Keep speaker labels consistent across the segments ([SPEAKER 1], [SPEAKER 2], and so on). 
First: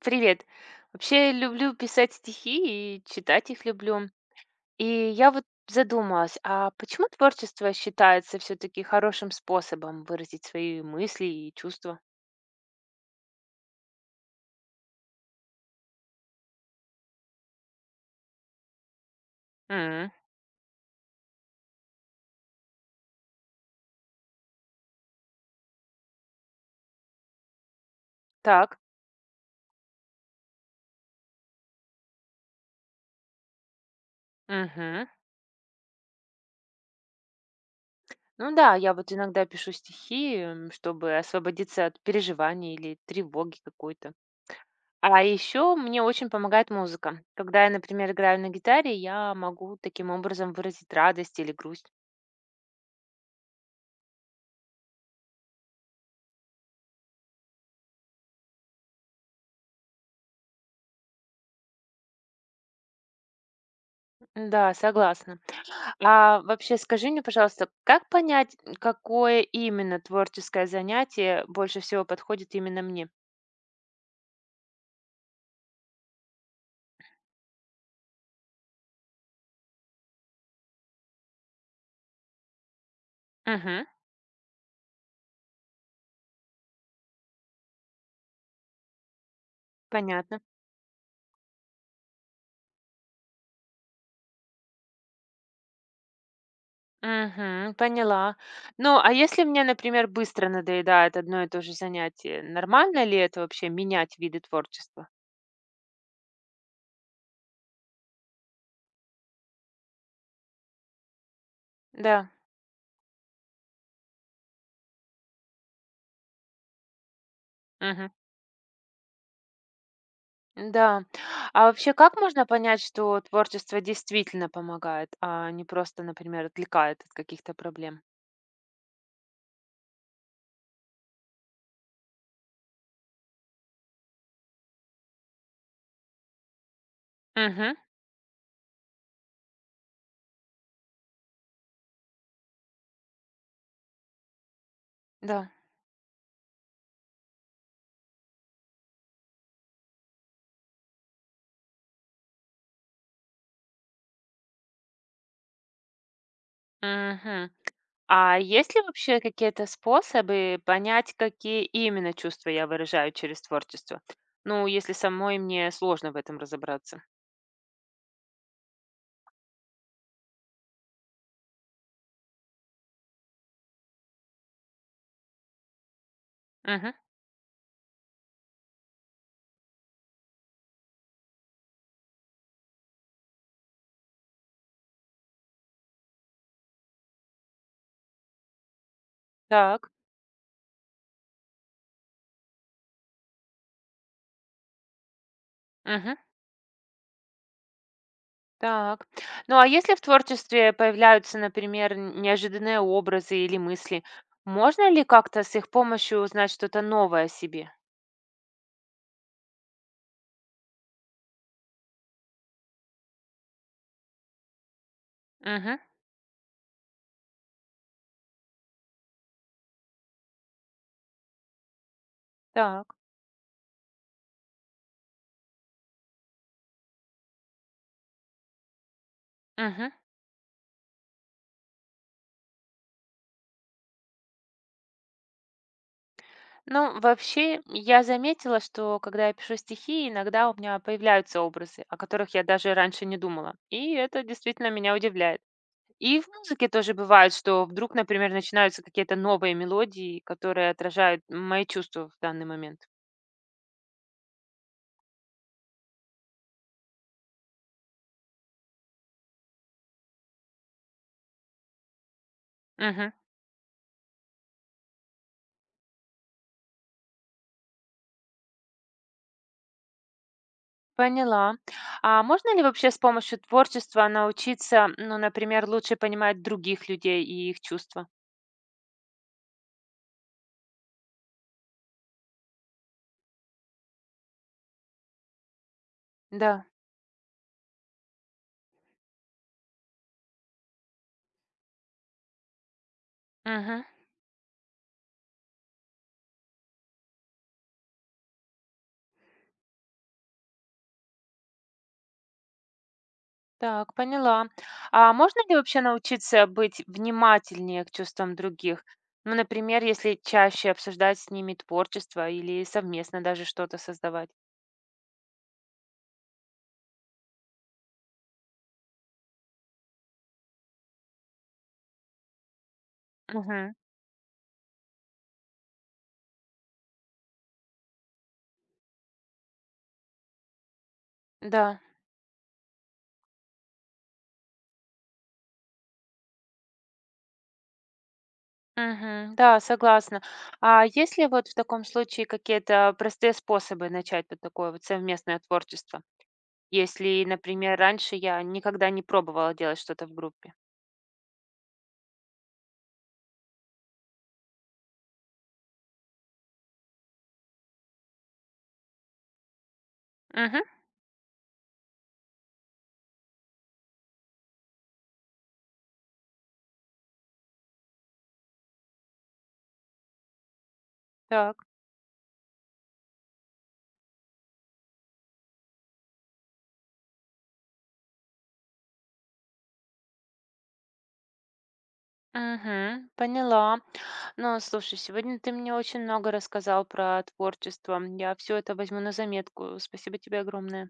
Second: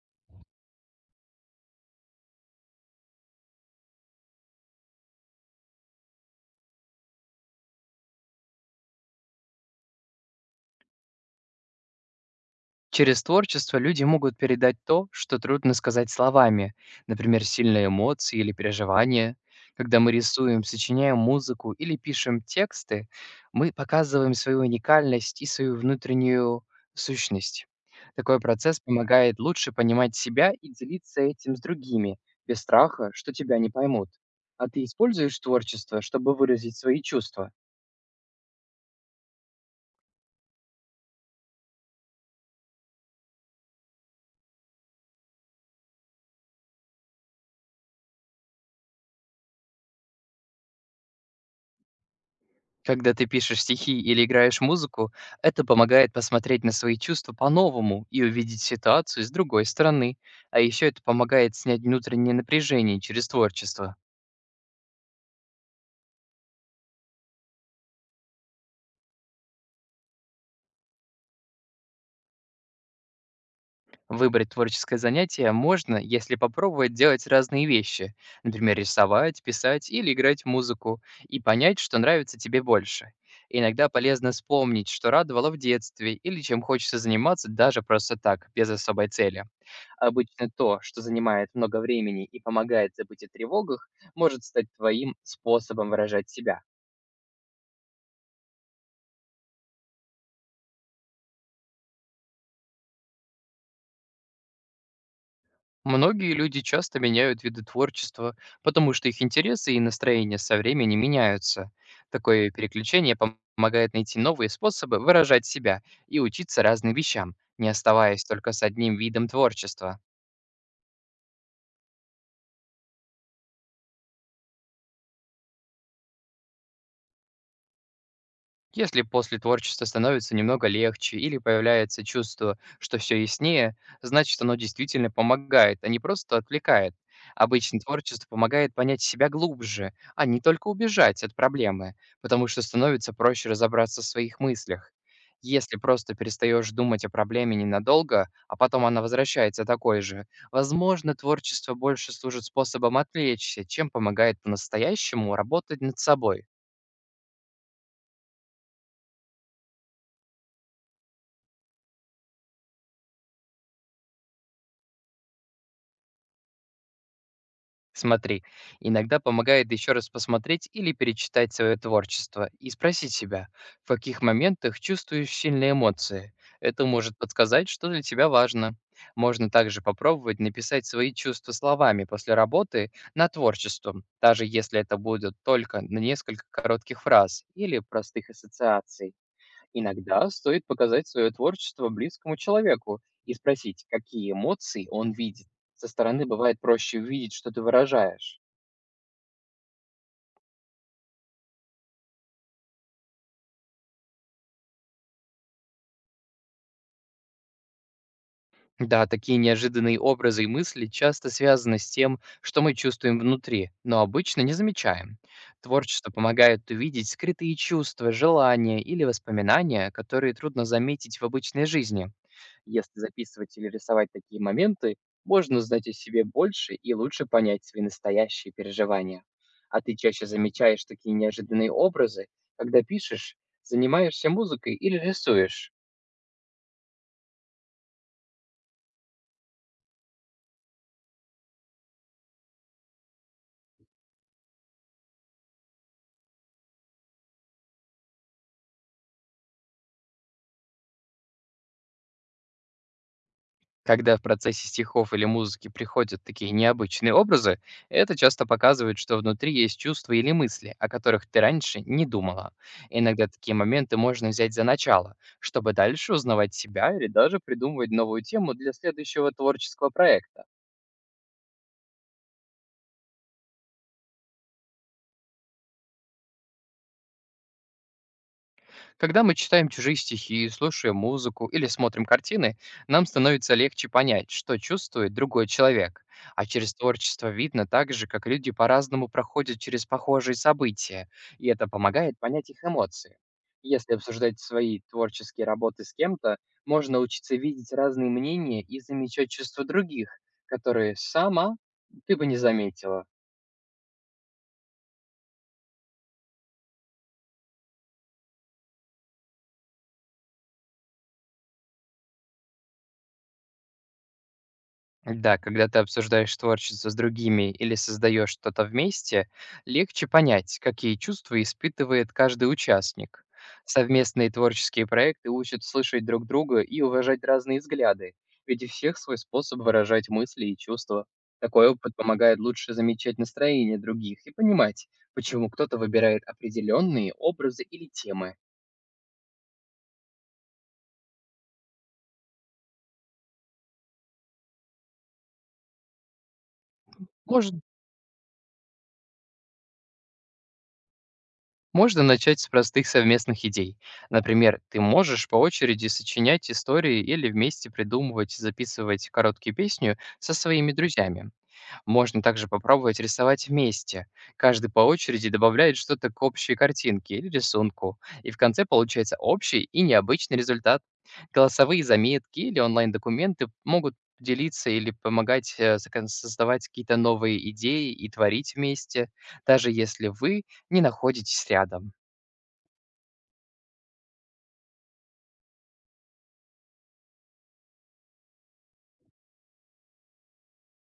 [SPEAKER 1] Привет. Вообще люблю писать стихи и читать их люблю. И я вот задумалась, а почему творчество считается все-таки хорошим способом выразить свои мысли и чувства?
[SPEAKER 2] Через творчество люди могут передать то, что трудно сказать словами, например, сильные эмоции или переживания. Когда
[SPEAKER 1] М,
[SPEAKER 2] мы рисуем, сочиняем музыку или пишем тексты, мы показываем свою уникальность и свою внутреннюю сущность. Такой
[SPEAKER 1] так.
[SPEAKER 2] процесс помогает лучше понимать себя и делиться этим с другими, без страха, что тебя не поймут. А ты
[SPEAKER 1] Мгм.
[SPEAKER 2] используешь творчество, чтобы выразить свои чувства?
[SPEAKER 1] Ну да, я вот иногда пишу стихи, чтобы освободиться от переживаний или тревоги какой-то. А еще мне очень помогает музыка. Когда я, например, играю на гитаре, я могу таким образом выразить радость или грусть.
[SPEAKER 2] Когда ты пишешь стихи или играешь музыку, это помогает посмотреть на свои чувства по-новому и увидеть ситуацию с другой стороны. А еще это помогает снять внутреннее напряжение через творчество.
[SPEAKER 1] Да, согласна. А вообще скажи мне, пожалуйста, как понять, какое именно творческое занятие больше всего подходит именно мне?
[SPEAKER 2] Выбрать творческое занятие можно, если попробовать делать разные вещи, например, рисовать, писать или играть музыку, и понять, что нравится тебе больше.
[SPEAKER 1] Мгм.
[SPEAKER 2] Иногда полезно вспомнить, что радовало в детстве или чем хочется заниматься даже просто так, без особой цели.
[SPEAKER 1] Понятно.
[SPEAKER 2] Обычно то, что занимает много времени и помогает забыть о тревогах, может стать твоим способом выражать себя.
[SPEAKER 1] Мгм. Поняла. Ну, а если мне, например, быстро надоедает одно и то же занятие, нормально ли это вообще менять виды творчества?
[SPEAKER 2] Многие люди часто меняют виды творчества, потому что их интересы и настроения со временем меняются.
[SPEAKER 1] Да.
[SPEAKER 2] Такое переключение помогает найти новые способы выражать себя и учиться разным вещам, не
[SPEAKER 1] Мгм.
[SPEAKER 2] оставаясь только с одним видом творчества.
[SPEAKER 1] Да. А вообще, как можно понять, что творчество действительно помогает, а не просто, например, отвлекает от каких-то проблем?
[SPEAKER 2] Если после творчества становится немного легче или появляется чувство, что все яснее, значит оно действительно помогает, а не просто отвлекает.
[SPEAKER 1] Угу.
[SPEAKER 2] Обычно творчество помогает понять себя глубже, а не только убежать от проблемы, потому что становится проще разобраться в своих мыслях.
[SPEAKER 1] Да.
[SPEAKER 2] Если просто перестаешь думать о проблеме ненадолго, а потом она возвращается такой же, возможно, творчество больше служит способом отвлечься, чем помогает по-настоящему работать над собой.
[SPEAKER 1] Мгм. А есть ли вообще какие-то способы понять, какие именно чувства я выражаю через творчество? Ну, если самой мне сложно в этом разобраться.
[SPEAKER 2] Смотри, иногда помогает еще раз посмотреть или перечитать свое творчество и спросить себя, в каких моментах чувствуешь сильные эмоции. Это
[SPEAKER 1] Мгм.
[SPEAKER 2] может подсказать, что для тебя важно. Можно также попробовать написать свои чувства словами после работы над творчеством, даже если это будут только на несколько коротких фраз или простых ассоциаций.
[SPEAKER 1] Так.
[SPEAKER 2] Иногда стоит показать свое творчество близкому человеку и спросить, какие эмоции он видит. Со
[SPEAKER 1] Мгм.
[SPEAKER 2] стороны бывает проще увидеть, что ты выражаешь.
[SPEAKER 1] Так. Ну, а если в творчестве появляются, например, неожиданные образы или мысли, можно ли как-то с их помощью узнать что-то новое о себе?
[SPEAKER 2] Да, такие неожиданные образы и мысли часто связаны с тем, что мы чувствуем внутри, но обычно не замечаем.
[SPEAKER 1] Мгм.
[SPEAKER 2] Творчество помогает увидеть скрытые чувства, желания или воспоминания, которые трудно заметить в обычной жизни.
[SPEAKER 1] Так.
[SPEAKER 2] Если записывать или рисовать такие моменты, можно узнать о себе больше и лучше понять свои настоящие переживания. А
[SPEAKER 1] Мгм.
[SPEAKER 2] ты чаще замечаешь такие неожиданные образы, когда пишешь, занимаешься музыкой или рисуешь?
[SPEAKER 1] Ну, вообще, я заметила, что когда я пишу стихи, иногда у меня появляются образы, о которых я даже раньше не думала. И это действительно меня удивляет. И в музыке тоже бывает, что вдруг, например, начинаются какие-то новые мелодии, которые отражают мои чувства в данный момент.
[SPEAKER 2] Когда в процессе стихов или музыки приходят такие необычные образы, это часто показывает, что внутри есть чувства или мысли, о которых ты раньше не думала.
[SPEAKER 1] Мгм.
[SPEAKER 2] Иногда такие моменты можно взять за начало, чтобы дальше узнавать себя или даже придумывать новую тему для следующего творческого проекта.
[SPEAKER 1] Поняла. А можно ли вообще с помощью творчества научиться, ну, например, лучше понимать других людей и их чувства?
[SPEAKER 2] Когда мы читаем чужие стихи, слушаем музыку или смотрим картины, нам становится легче понять, что чувствует другой человек. А
[SPEAKER 1] Да.
[SPEAKER 2] через творчество видно также, как люди по-разному проходят через похожие события, и это помогает понять их эмоции.
[SPEAKER 1] Мгм.
[SPEAKER 2] Если обсуждать свои творческие работы с кем-то, можно учиться видеть разные мнения и замечать чувства других, которые сама ты бы не заметила.
[SPEAKER 1] Так, поняла. А можно ли вообще научиться быть внимательнее к чувствам других? Ну, например, если чаще обсуждать с ними творчество или совместно даже что-то создавать.
[SPEAKER 2] Да, когда ты обсуждаешь творчество с другими или создаешь что-то вместе, легче понять, какие чувства испытывает каждый участник.
[SPEAKER 1] Мгм.
[SPEAKER 2] Совместные творческие проекты учат слышать друг друга и уважать разные взгляды, ведь у всех свой способ выражать мысли и чувства. Такой
[SPEAKER 1] Да.
[SPEAKER 2] опыт помогает лучше замечать настроение других и понимать, почему кто-то выбирает определенные образы или темы.
[SPEAKER 1] Мгм. Да, согласна. А есть ли вот в таком случае какие-то простые способы начать вот такое вот совместное творчество? Если,
[SPEAKER 2] Может
[SPEAKER 1] например, раньше я никогда не пробовала делать что-то в группе.
[SPEAKER 2] Можно начать с простых совместных идей. Например, ты можешь по очереди сочинять истории или вместе придумывать и записывать короткие песню со
[SPEAKER 1] Угу.
[SPEAKER 2] своими друзьями. Можно также попробовать рисовать вместе. Каждый по очереди добавляет что-то к общей картинке или рисунку, и в конце получается общий и необычный результат.
[SPEAKER 1] Так.
[SPEAKER 2] Голосовые заметки или онлайн-документы могут делиться или помогать создавать какие-то новые идеи и творить вместе, даже если вы не находитесь рядом.
[SPEAKER 1] Угу. Поняла. Ну, слушай, сегодня ты мне очень много рассказал про творчество. Я все это возьму на заметку. Спасибо тебе огромное.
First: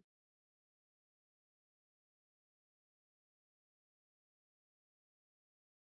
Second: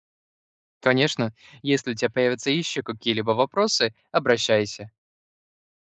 [SPEAKER 2] Конечно, если у тебя появятся еще какие-либо вопросы, обращайся.